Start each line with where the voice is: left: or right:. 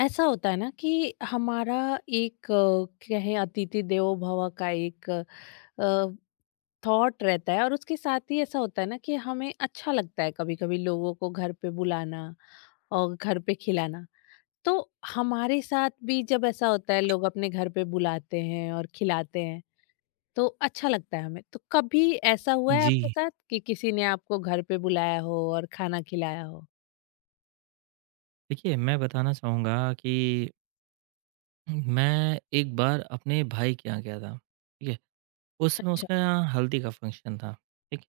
left: ऐसा होता है ना कि हमारा एक कहें अतिथि देवो भव का एक थॉट रहता है। और उसके साथ ही ऐसा होता है ना कि हमें अच्छा लगता है कभी कभी लोगों को घर पे बुलाना और घर पे खिलाना। तो हमारे साथ भी जब ऐसा होता है, लोग अपने घर पे बुलाते हैं और खिलाते हैं तो अच्छा लगता है हमें। तो कभी ऐसा हुआ है
right: जी,
left: आपके साथ कि किसी ने आपको घर पे बुलाया हो और खाना खिलाया हो?
right: देखिए मैं बताना चाहूँगा कि मैं एक बार अपने भाई के यहाँ गया था, ठीक है? उस समय
left: अच्छा।
right: उसके यहाँ हल्दी का फंक्शन था, ठीक?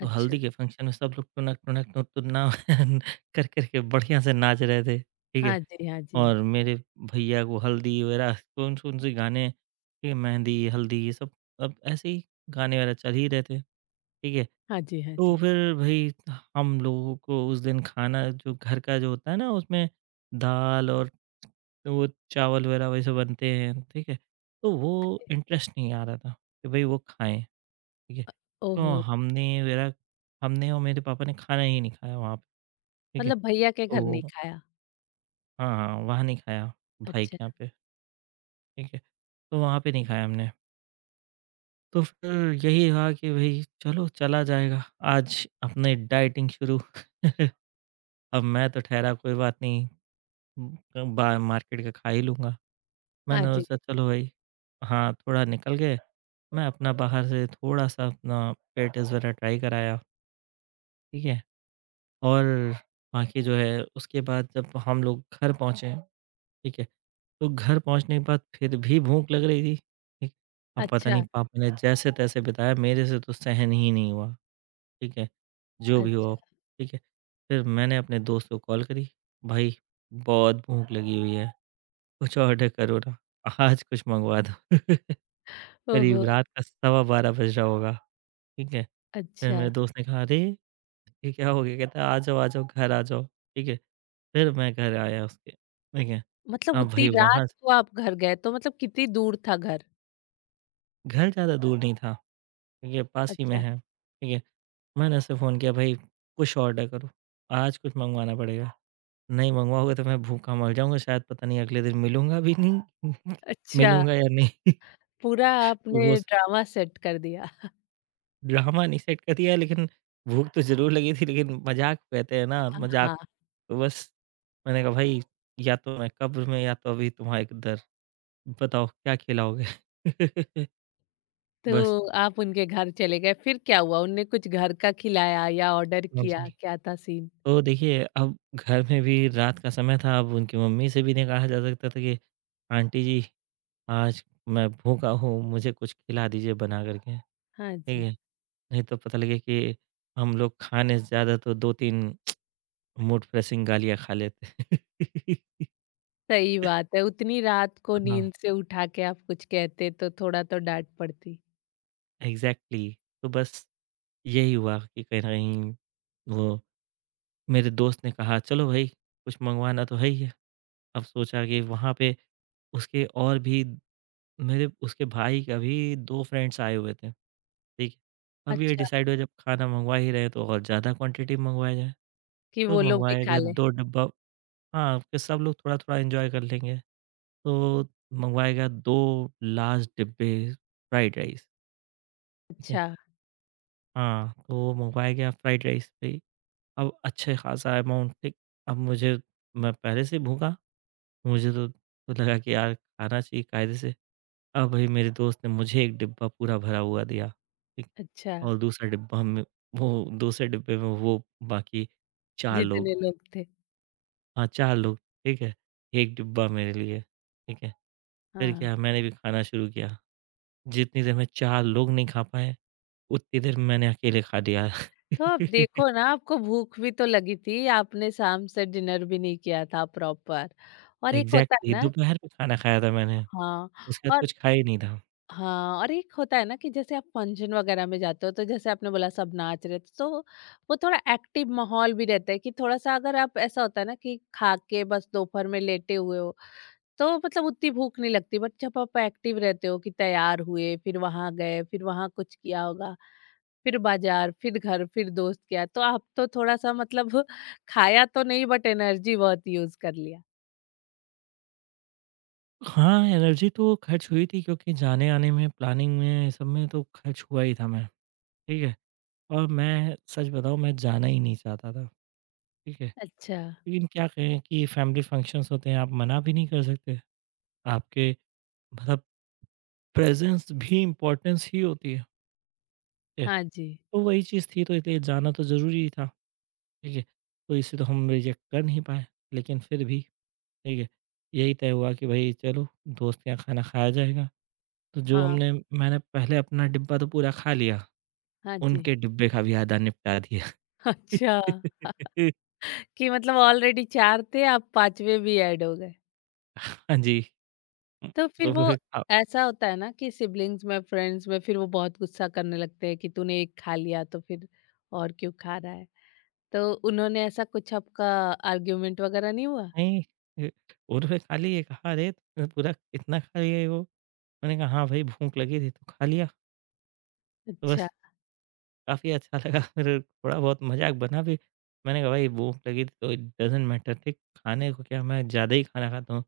right: तो हल्दी के फंक्शन में सब लोग टुनक, टुनक, टुन टुना कर कर के बढ़िया से नाच रहे थे, ठीक है?
left: हाँ जी, हाँ जी।
right: और मेरे भैया को हल्दी वगैरह कौन-कौन से गाने, ठीक है? मेहंदी, हल्दी ये सब अब ऐसे ही गाने वगैरह चल ही रहे थे, ठीक है?
left: हाँ जी, हाँ
right: तो
left: जी।
right: फिर भई हम लोगों को उस दिन खाना जो घर का जो होता है ना उसमें दाल और तो वो चावल वगैरह वैसे बनते हैं, ठीक है? तो वो इंटरेस्ट नहीं आ रहा था कि भई वो खाएँ, ठीक है? तो
left: ओहो!
right: हमने और मेरे पापा ने खाना ही नहीं खाया वहाँ पे, ठीक है?
left: मतलब भैया के घर नहीं
right: तो
left: खाया?
right: हाँ, हाँ, वहाँ नहीं खाया भाई के
left: अच्छा,
right: यहाँ पे, ठीक है? तो वहाँ पे नहीं खाया हमने। तो फिर यही रहा कि भई चलो चला जाएगा, आज अपने डाइटिंग शुरू। अब मैं तो ठहरा कोई बात नहीं, उम, क बा मार्केट का खा ही लूँगा।
left: हाँ
right: मैंने
left: जी।
right: सोचा चलो भाई हाँ थोड़ा निकल गए मैं अपना बाहर से थोड़ा सा अपना पेटिस वगैरह ट्राई कराया, ठीक है। और बाकी जो है उसके बाद जब हम लोग घर पहुँचे, ठीक है। तो घर पहुँचने के बाद फिर भी भूख लग रही थी, ठीक। अब पता नहीं
left: अच्छा,
right: पापा ने जैसे तैसे बिताया मेरे से तो सहन ही नहीं हुआ, ठीक है। जो भी हुआ,
left: अच्छा।
right: ठीक है। फिर मैंने अपने दोस्त को कॉल करी, भाई बहुत भूख लगी हुई है, कुछ ऑर्डर करो ना, आज कुछ मंगवा दो। करीब
left: ओहो!
right: रात का सवा 12 बज रहा होगा, ठीक है? फिर
left: अच्छा।
right: मेरे दोस्त ने कहा, "अरे! ये क्या हो गया?" कहता है, आ जाओ, घर आ जाओ।" ठीक है? फिर मैं घर आया उसके, ठीक है?
left: मतलब
right: अब
left: उतनी
right: भाई
left: रात
right: वहाँ से
left: को आप घर गए, तो मतलब कितनी दूर था घर?
right: घर ज़्यादा दूर नहीं था, ठीक है? पास ही में
left: अच्छा,
right: है, ठीक है? मैंने उससे फ़ोन किया, "भाई कुछ ऑर्डर करो, आज कुछ मँगवाना पड़ेगा। नहीं मँगवाओगे तो मैं भूखा मर जाऊँगा शायद, पता नहीं अगले दिन मिलूँगा भी नहीं,
left: अच्छा।
right: मिलूँगा या नहीं।"
left: पूरा
right: वो
left: आपने ड्रामा सेट कर दिया।
right: ड्रामा नहीं सेट कर दिया लेकिन भूख तो ज़रूर लगी थी, लेकिन मज़ाक कहते हैं ना
left: हाँ,
right: मज़ाक।
left: हाँ।
right: तो बस मैंने कहा भाई या तो मैं कब्र में या तो अभी तुम्हारे दर, बताओ क्या खिलाओगे? बस।
left: तो आप उनके घर चले गए, फिर क्या हुआ? उनने कुछ घर का खिलाया या ऑर्डर
right: हाँ
left: किया?
right: जी।
left: क्या था सीन?
right: तो देखिए अब घर में भी रात का समय था, अब उनकी मम्मी से भी नहीं कहा जा सकता था कि आंटी जी आज मैं भूखा हूँ, मुझे कुछ खिला दीजिए बना कर के,
left: हाँ
right: ठीक
left: जी।
right: है? नहीं तो पता लगे कि हम लोग खाने से ज़्यादा तो 2-3 मूड फ्रेशिंग गालियाँ खा लेते।
left: सही बात है, उतनी रात को
right: हाँ,
left: नींद से उठा के आप कुछ कहते तो थोड़ा तो डाँट पड़ती।
right: एग्ज़ैक्टली। तो बस यही हुआ कि कहीं न कहीं वो मेरे दोस्त ने कहा चलो भई कुछ मँगवाना तो है ही है। अब सोचा कि वहाँ पे उसके और भी मेरे उसके भाई का भी 2 फ्रेंड्स आए हुए थे, ठीक है। अब ये
left: अच्छा,
right: डिसाइड हुआ जब खाना मँगवा ही रहे हैं तो और ज़्यादा क्वांटिटी में मँगवाया जाए।
left: कि
right: तो
left: वो लोग भी
right: मँगवाया
left: खा
right: गया
left: लें।
right: 2 डब्बा, हाँ, कि सब लोग थोड़ा-थोड़ा एन्जॉय कर लेंगे। तो मँगवाया गया 2 लार्ज डिब्बे फ्राइड राइस, ठीक है।
left: अच्छा।
right: हाँ, तो मंगवाया गया फ्राइड राइस भी। अब अच्छे ख़ासा अमाउंट, ठीक। अब मुझे मैं पहले से ही भूखा, मुझे तो लगा कि यार खाना चाहिए कायदे से। अब भाई मेरे दोस्त ने मुझे 1 डिब्बा पूरा भरा हुआ दिया, ठीक?
left: अच्छा,
right: और दूसरा डिब्बा में वो दूसरे डिब्बे में वो बाकी 4 लोग,
left: जितने लोग थे।
right: हाँ, 4 लोग, ठीक है? 1 डिब्बा मेरे लिए, ठीक है? फिर
left: हाँ।
right: क्या मैंने भी खाना शुरू किया, जितनी देर में 4 लोग नहीं खा पाए, उतनी देर में मैंने अकेले खा लिया।
left: तो आप देखो ना, आपको भूख भी तो लगी थी, आपने शाम से डिनर भी नहीं किया था प्रॉपर। और एक होता है
right: एग्ज़ैक्टली
left: ना
right: दोपहर में खाना खाया था मैंने,
left: हाँ।
right: उसके बाद
left: और
right: कुछ खाया ही नहीं था।
left: हाँ, और एक होता है ना कि जैसे आप फंक्शन वगैरह में जाते हो, तो जैसे आपने बोला सब नाच रहे थे, तो वो थोड़ा एक्टिव माहौल भी रहता है। कि थोड़ा-सा, अगर आप, ऐसा होता है ना कि खा के बस दोपहर में लेटे हुए हो, तो मतलब उतनी भूख नहीं लगती, बट जब आप एक्टिव रहते हो कि तैयार हुए, फिर वहां गए, फिर वहां कुछ किया होगा, फिर बाजार, फिर घर, फिर दोस्त किया, तो आप तो थोड़ा सा मतलब खाया तो नहीं, बट एनर्जी बहुत यूज कर लिया।
right: हाँ, एनर्जी तो खर्च हुई थी क्योंकि जाने-आने में, प्लानिंग में, सब में तो खर्च हुआ ही था मैं, ठीक है? और मैं सच बताऊँ मैं जाना ही नहीं चाहता था, ठीक है?
left: अच्छा।
right: लेकिन क्या कहें कि फैमिली फंक्शंस होते हैं, आप मना भी नहीं कर सकते, आपके मतलब प्रेज़ेंस भी इम्पोर्टेंस ही होती है, ठीक है?
left: हाँ जी।
right: तो वही चीज़ थी तो इसलिए जाना तो ज़रूरी ही था, ठीक है? तो इसे तो हम रिजेक्ट कर नहीं पाए, लेकिन फिर भी ठीक है। यही तय हुआ कि भई चलो दोस्त के यहाँ खाना खाया जाएगा। तो जो
left: हाँ।
right: हमने मैंने पहले अपना डिब्बा तो पूरा खा लिया,
left: हाँ जी।
right: उनके डिब्बे का भी आधा निपटा दिया।
left: अच्छा, कि मतलब ऑलरेडी चार थे, आप पांचवे भी ऐड हो गए।
right: हाँ जी।
left: तो फिर
right: तो
left: वो,
right: फिर खा
left: ऐसा होता है ना कि सिबलिंग्स में, फ्रेंड्स में फिर वो बहुत गुस्सा करने लगते हैं कि तूने एक खा लिया तो फिर और क्यों खा रहा है। तो उन्होंने ऐसा कुछ आपका आर्ग्यूमेंट वगैरह नहीं हुआ?
right: नहीं अ, उन्होंने खा लिए, कहा अरे! तूने पूरा इतना खा लिया है वो? मैंने कहा हाँ भाई भूख लगी थी तो खा लिया, तो
left: अच्छा,
right: बस। काफ़ी अच्छा लगा फिर थोड़ा बहुत मज़ाक बना भी। मैंने कहा भाई भूख लगी थी तो इट डज़न्ट मैटर, ठीक। खाने को क्या मैं ज़्यादा ही खाना खाता हूँ।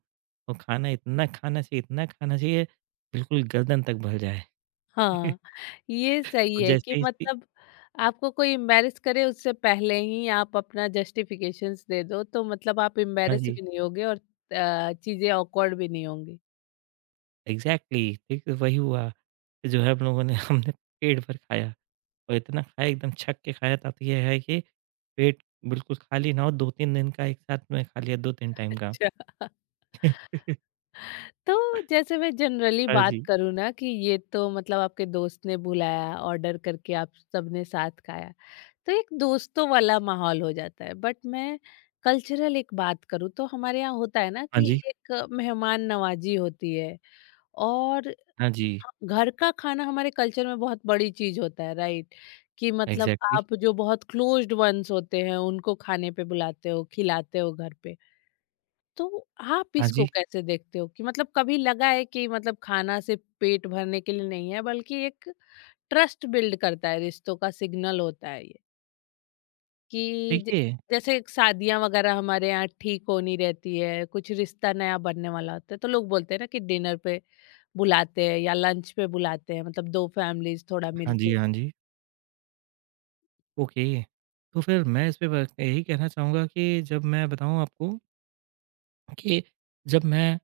right: और खाना इतना खाना चाहिए बिल्कुल गर्दन तक भर जाए।
left: हाँ। ये सही
right: और
left: है कि
right: जैसे ही सी-
left: मतलब, आपको कोई एम्बैरेस करे उससे पहले ही आप अपना जस्टिफिकेशंस दे दो, तो मतलब आप
right: हाँ
left: एम्बैरेस
right: जी,
left: भी नहीं होगे और चीज़ें ऑकवर्ड भी नहीं होंगी।
right: एग्ज़ैक्टली ठीक तो वही हुआ। कि जो है हम लोगों ने हमने पेट भर खाया और इतना खाया एकदम छक के खाया था तो ये है कि पेट बिल्कुल खाली ना हो 2-3 दिन का एक साथ में खा लिया 2-3 टाइम का।
left: अच्छा। तो जैसे मैं जनरली
right: हाँ
left: बात
right: जी।
left: करूँ ना, कि ये तो मतलब आपके दोस्त ने बुलाया, ऑर्डर करके आप सबने साथ खाया, तो एक दोस्तों वाला माहौल हो जाता है। बट मैं कल्चरल एक बात करूँ तो हमारे यहाँ होता है ना
right: हाँ
left: कि
right: जी।
left: एक मेहमान नवाजी होती है। और
right: हाँ जी।
left: ह- घर का खाना हमारे कल्चर में बहुत बड़ी चीज होता है, राइट? कि मतलब
right: एग्ज़ैक्टली
left: आप जो बहुत क्लोज्ड वंस होते हैं उनको खाने पे बुलाते हो, खिलाते हो घर पे। तो आप
right: हाँ
left: इसको
right: जी।
left: कैसे देखते हो कि मतलब कभी लगा है कि मतलब खाना सिर्फ पेट भरने के लिए नहीं है, बल्कि एक ट्रस्ट बिल्ड करता है, रिश्तों का सिग्नल होता है ये? कि
right: देखिए
left: जैसे शादियां वगैरह हमारे यहाँ ठीक होनी रहती है, कुछ रिश्ता नया बनने वाला होता है, तो लोग बोलते हैं ना कि डिनर पे बुलाते हैं या लंच पे बुलाते हैं, मतलब दो फैमिलीज थोड़ा
right: हाँ
left: मिलते
right: जी,
left: हैं।
right: हाँ जी। ओके। तो फिर मैं इस पे ब यही कहना चाहूँगा कि जब मैं बताऊँ आपको कि जब मैं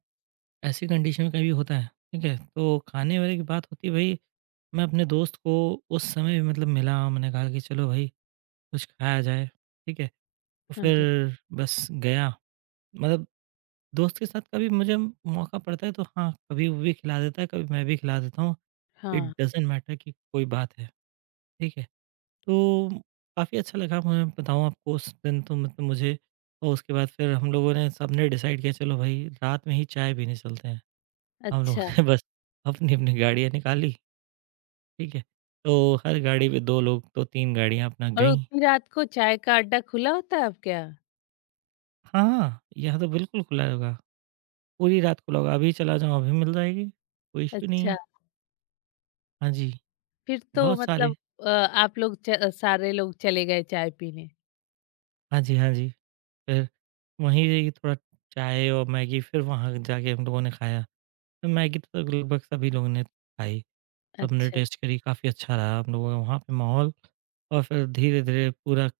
right: ऐसी कंडीशन में कभी होता है, ठीक है? तो खाने-वाने की बात होती है भई, मैं अपने दोस्त को उस समय भी मतलब मिला, मैंने कहा कि चलो भई कुछ खाया जाए, ठीक है? तो
left: हाँ जी।
right: फिर बस गया, मतलब दोस्त के साथ कभी मुझे मौका पड़ता है तो हाँ, कभी वो भी खिला देता है, कभी मैं भी खिला देता हूँ। इट
left: हाँ।
right: डज़न्ट मैटर कि कोई बात है, ठीक है? तो काफ़ी अच्छा लगा मैं बताऊँ आपको उस दिन तो मतलब मुझे और उसके बाद फिर हम लोगों ने सबने डिसाइड किया चलो भाई रात में ही चाय पीने चलते हैं। हम लोगों
left: अच्छा।
right: ने बस अपनी-अपनी गाड़ियाँ निकाली, ठीक है? तो हर गाड़ी पे 2 लोग, तो 3 गाड़ियाँ अपना
left: और
right: गईं।
left: उतनी रात को चाय का अड्डा खुला होता है आपके यहाँ?
right: हाँ, यहाँ तो बिल्कुल खुला होगा, पूरी रात खुला होगा, अभी चला जाओ अभी मिल जाएगी, कोई इश्यू नहीं
left: अच्छा।
right: है। हाँ जी,
left: फिर तो
right: बहुत सारे
left: मतलब आप लोग च सारे लोग चले गए चाय पीने।
right: हाँ जी, हाँ जी। फिर वहीं से थोड़ा चाय और मैगी फिर वहाँ जाके हम लोगों ने खाया। तो मैगी तो लगभग सभी लोगों ने खाई। सबने
left: अच्छा,
right: टेस्ट करी, काफ़ी अच्छा रहा हम लोगों का वहाँ पे माहौल। और फिर धीरे-धीरे पूरा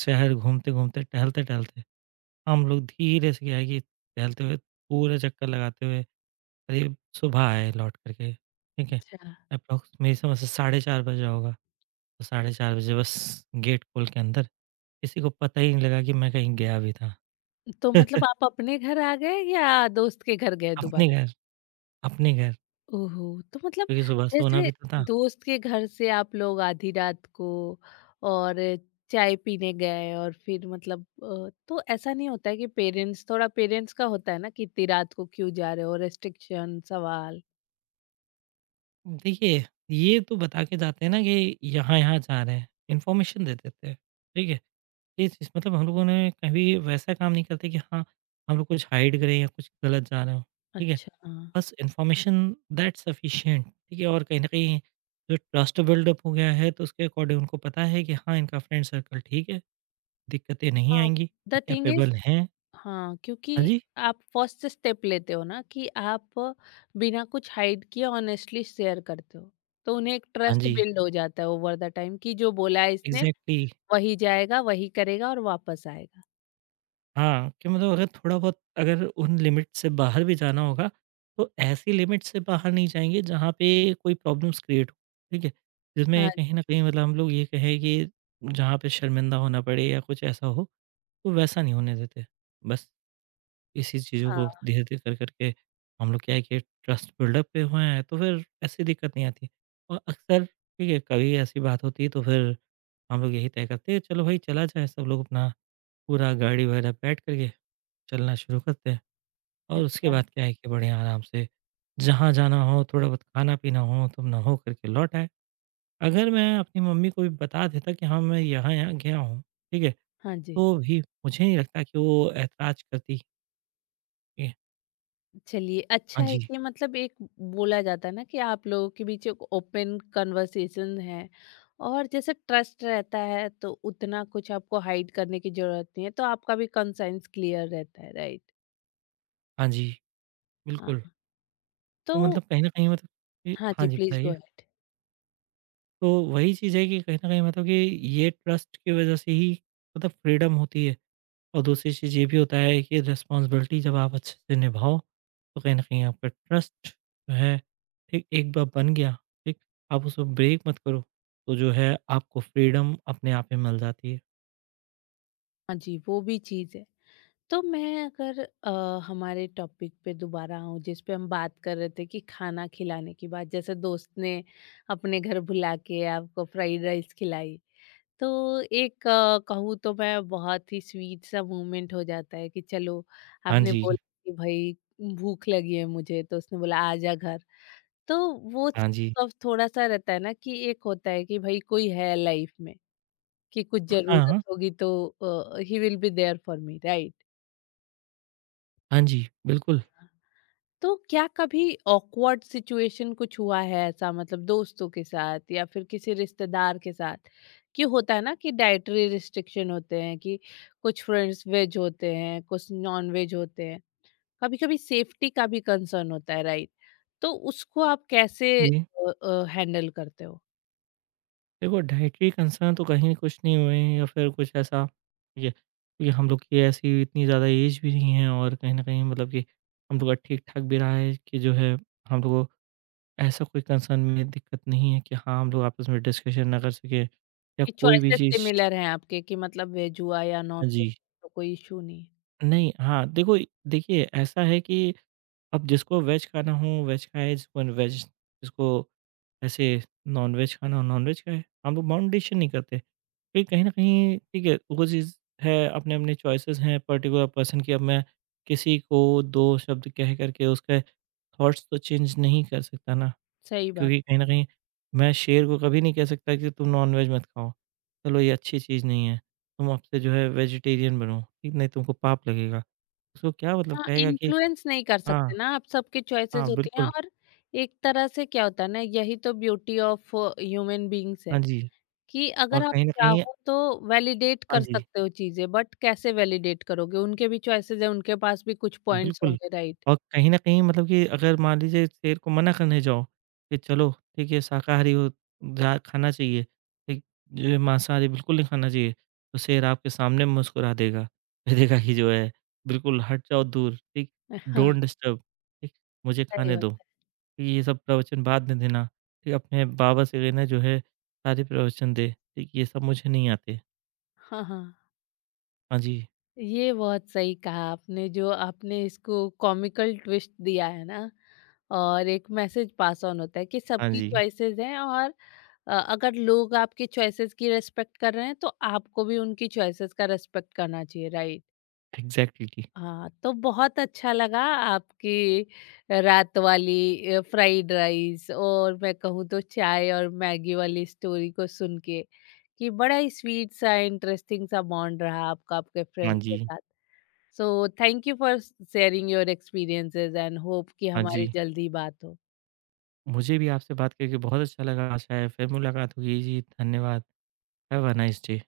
right: शहर घूमते-घूमते, टहलते-टहलते हम लोग धीरे से क्या है कि टहलते हुए पूरा चक्कर लगाते हुए करीब सुबह आए लौट कर के, ठीक है?
left: अच्छा।
right: एप्रोक्स मेरी समझ से साढ़े 4 बज रहा होगा। तो साढ़े 4 बजे बस गेट खोल के अंदर किसी को पता ही नहीं लगा कि मैं कहीं गया भी था।
left: तो मतलब आप अपने घर आ गए या दोस्त के घर गए
right: अपने
left: दोबारा?
right: घर अपने घर,
left: ओहो! तो मतलब
right: क्योंकि सुबह सोना
left: जैसे
right: भी तो था।
left: दोस्त के घर से आप लोग आधी रात को और चाय पीने गए, और फिर मतलब तो ऐसा नहीं होता है कि पेरेंट्स का होता है ना कि इतनी रात को क्यों जा रहे हो? रिस्ट्रिक्शन, सवाल।
right: देखिए, ये तो बता के जाते हैं ना कि यहाँ-यहाँ जा रहे हैं, इन्फॉर्मेशन दे देते हैं, ठीक है? ये चीज़ मतलब हम लोगों ने कभी वैसा काम नहीं करते कि हाँ, हम लोग कुछ हाइड करें या कुछ गलत जा रहे हों, ठीक है?
left: अच्छा।
right: बस इन्फॉर्मेशन दैट्स सफिशिएंट, ठीक है? और कहीं न कहीं जो ट्रस्ट बिल्डअप हो गया है, तो उसके अकॉर्डिंग उनको पता है कि हाँ, इनका फ्रेंड सर्कल ठीक है, दिक्कतें नहीं
left: हाँ,
right: आएँगी और
left: द थिंग इज़।
right: कैपेबल हैं।
left: हाँ,
right: हाँ
left: क्योंकि
right: जी,
left: आप फर्स्ट स्टेप लेते हो ना कि आप बिना कुछ हाइड किए ऑनेस्टली शेयर करते हो। तो उन्हें एक
right: हाँ
left: ट्रस्ट
right: जी,
left: बिल्ड हो जाता है ओवर द टाइम कि जो बोला है इसने,
right: एग्ज़ैक्टली।
left: वही जाएगा, वही करेगा और वापस आएगा।
right: हाँ, कि मतलब अगर थोड़ा बहुत अगर उन लिमिट से बाहर भी जाना होगा, तो ऐसी लिमिट से बाहर नहीं जाएँगे जहाँ पे कोई प्रॉब्लम्स क्रिएट हो, ठीक है?
left: हाँ,
right: जिसमें कहीं न कहीं मतलब हम लोग ये कहें कि जहाँ पे शर्मिंदा होना पड़े या कुछ ऐसा हो, तो वैसा नहीं होने देते। बस इसी चीज़ों को
left: हाँ।
right: धीरे-धीरे कर करके हम लोग क्या है कि ट्रस्ट बिल्डअप पे हुए हैं, तो फिर ऐसी दिक्कत नहीं आती। और अक्सर ठीक है, कभी ऐसी बात होती है तो फिर हम लोग यही तय करते हैं, चलो भाई चला जाए सब लोग अपना पूरा गाड़ी वगैरह बैठ कर के चलना शुरू करते हैं और उसके
left: अच्छा,
right: बाद क्या है कि बढ़िया आराम से जहाँ जाना हो थोड़ा बहुत खाना पीना हो तुम नहा करके लौट आए। अगर मैं अपनी मम्मी को भी बता देता कि हाँ मैं यहाँ-यहाँ गया हूँ, ठीक है?
left: हाँ जी।
right: तो भी मुझे नहीं लगता कि वो ऐतराज़ करती कि
left: चलिए,
right: हाँ
left: अच्छा है
right: जी,
left: कि मतलब एक बोला जाता है ना कि आप लोगों के बीच एक ओपन कन्वर्सेशन है। और जैसे ट्रस्ट रहता है तो उतना कुछ आपको हाइड करने की ज़रूरत नहीं है, तो आपका भी कंसर्न्स क्लियर रहता है, राइट?
right: हाँ जी, बिल्कुल।
left: हाँ।
right: तो मतलब
left: तो
right: कहीं न कहीं मतलब कि
left: हाँ
right: हाँ
left: जी,
right: जी,
left: प्लीज़ गो
right: बताइए?
left: अहेड।
right: तो वही चीज़ है कि कहीं न कहीं मतलब कि ये ट्रस्ट की वज़ह से ही मतलब फ्रीडम होती है। और दूसरी चीज़ ये भी होता है कि रिस्पॉन्सिबिलिटी जब आप अच्छे से निभाओ तो कहीं न कहीं आपका ट्रस्ट जो है ठीक एक बार बन गया, ठीक? आप उसको ब्रेक मत करो, तो जो है आपको फ्रीडम अपने आप ही मिल जाती है।
left: हाँ जी, वो भी चीज़ है। तो मैं अगर अ, हमारे टॉपिक पे दोबारा आऊँ, जिस पे हम बात कर रहे थे, कि खाना खिलाने की बात, जैसे दोस्त ने अपने घर बुला के आपको फ्राइड राइस खिलाई। तो एक कहूँ तो मैं, बहुत ही स्वीट सा मोमेंट हो जाता है कि चलो,
right: हाँ
left: आपने बोला
right: जी,
left: कि भाई भूख लगी है मुझे, तो उसने बोला आ जा घर। तो वो
right: हाँ जी।
left: सब थोड़ा-सा रहता है ना कि एक होता है कि भाई कोई है लाइफ़ में। कि कुछ ज़रूरत
right: हाँ,
left: होगी तो ही will be there for me, right?
right: हाँ जी, बिल्कुल।
left: तो क्या कभी ऑकवर्ड सिचुएशन कुछ हुआ है, ऐसा मतलब दोस्तों के साथ या फिर किसी रिश्तेदार के साथ, कि होता है ना कि डाइटरी रिस्ट्रिक्शन होते हैं, कि कुछ फ्रेंड्स वेज होते हैं, कुछ नॉन वेज होते हैं, कभी कभी सेफ्टी का भी कंसर्न होता है, राइट? तो उसको आप कैसे
right: जी,
left: हैंडल करते हो?
right: देखो डाइटरी कंसर्न तो कहीं कुछ नहीं हुए हैं या फिर कुछ ऐसा ये ये हम लोग की ऐसी इतनी ज़्यादा एज भी नहीं है और कहीं न कहीं मतलब कि हम लोग का ठीक-ठाक भी रहा है कि जो है हम लोगों ऐसा कोई कंसर्न में दिक्कत नहीं है कि हाँ, हम लोग आपस में डिस्कशन ना कर सकें या
left: कि
right: कोई भी
left: चॉइसेस
right: चीज़।
left: सिमिलर हैं आपके कि मतलब वेज हुआ या नॉन
right: जी।
left: वेज, तो कोई इशू नहीं है।
right: नहीं, हाँ, देखो देखिए ऐसा है कि अब जिसको वेज खाना हो वेज खाए, जिसको वेज जिसको ऐसे नॉन-वेज खाना हो नॉन-वेज खाए। हम लोग बाउंडेशन नहीं करते। फिर कहीं न कहीं ठीक है, वो चीज़ है अपने-अपने चॉइसेस हैं पर्टिकुलर पर्सन की। अब मैं किसी को 2 शब्द कह कर के उसके थॉट्स तो चेंज नहीं कर सकता ना।
left: सही बात।
right: क्योंकि कहीं न कहीं मैं शेर को कभी नहीं कह सकता कि तुम नॉन-वेज मत खाओ। चलो ये अच्छी चीज़ नहीं है। तुम अब से जो है वेजिटेरियन बनो, ठीक? नहीं तुमको पाप लगेगा। उसको क्या मतलब
left: हाँ,
right: कहेगा कि
left: इन्फ्लुएंस नहीं कर
right: हाँ,
left: सकते ना आप, सबकी
right: हाँ
left: चॉइसेस होती हैं।
right: बिल्कुल।
left: और एक तरह से क्या होता है ना, यही तो ब्यूटी ऑफ ह्यूमन बीइंग्स
right: हाँ
left: है
right: जी।
left: कि
right: और
left: अगर आप
right: कहीं न कहीं
left: चाहो तो वैलिडेट
right: हाँ
left: कर
right: जी।
left: सकते हो चीज़ें, बट कैसे वैलिडेट करोगे? उनके भी चॉइसेस हैं, उनके पास भी कुछ पॉइंट्स
right: बिल्कुल,
left: होंगे, राइट?
right: और कहीं न कहीं मतलब कि अगर मान लीजिए शेर को मना करने जाओ, कि चलो ठीक है शाकाहारी हो जा खाना चाहिए, ठीक ये मांसाहारी बिल्कुल नहीं खाना चाहिए, तो शेर आपके सामने मुस्कुरा देगा। कह देगा कि जो है बिल्कुल हट जाओ दूर, ठीक?
left: हाँ,
right: डोंट डिस्टर्ब, ठीक? मुझे
left: सही
right: खाने
left: बात
right: दो,
left: है।
right: ठीक, ये सब प्रवचन बाद में देना, ठीक? अपने बाबा से कहना जो है सारे प्रवचन दे, ठीक? ये सब मुझे नहीं आते।
left: हाँ, हाँ,
right: हाँ जी,
left: ये बहुत सही कहा आपने, जो आपने इसको कॉमिकल ट्विस्ट दिया है ना। और एक मैसेज पास ऑन होता है कि
right: हाँ
left: सबकी
right: जी,
left: चॉइसेस हैं। और अगर लोग आपकी चॉइसेस की रिस्पेक्ट कर रहे हैं तो आपको भी उनकी चॉइसेस का रिस्पेक्ट करना चाहिए, राइट?
right: एग्ज़ैक्टली,
left: हाँ। तो बहुत अच्छा लगा आपकी रात वाली फ्राइड राइस और मैं कहूँ तो चाय और मैगी वाली स्टोरी को सुन के, कि बड़ा ही स्वीट सा, इंटरेस्टिंग सा बॉन्ड रहा आपका आपके
right: हाँ
left: फ्रेंड के
right: जी,
left: साथ। So thank you for sharing your experiences, and hope कि
right: हाँ
left: हमारी
right: जी।
left: जल्दी बात हो।
right: मुझे भी आपसे बात करके बहुत अच्छा लगा। आशा है फिर मुलाकात होगी जी। धन्यवाद। Have a nice day.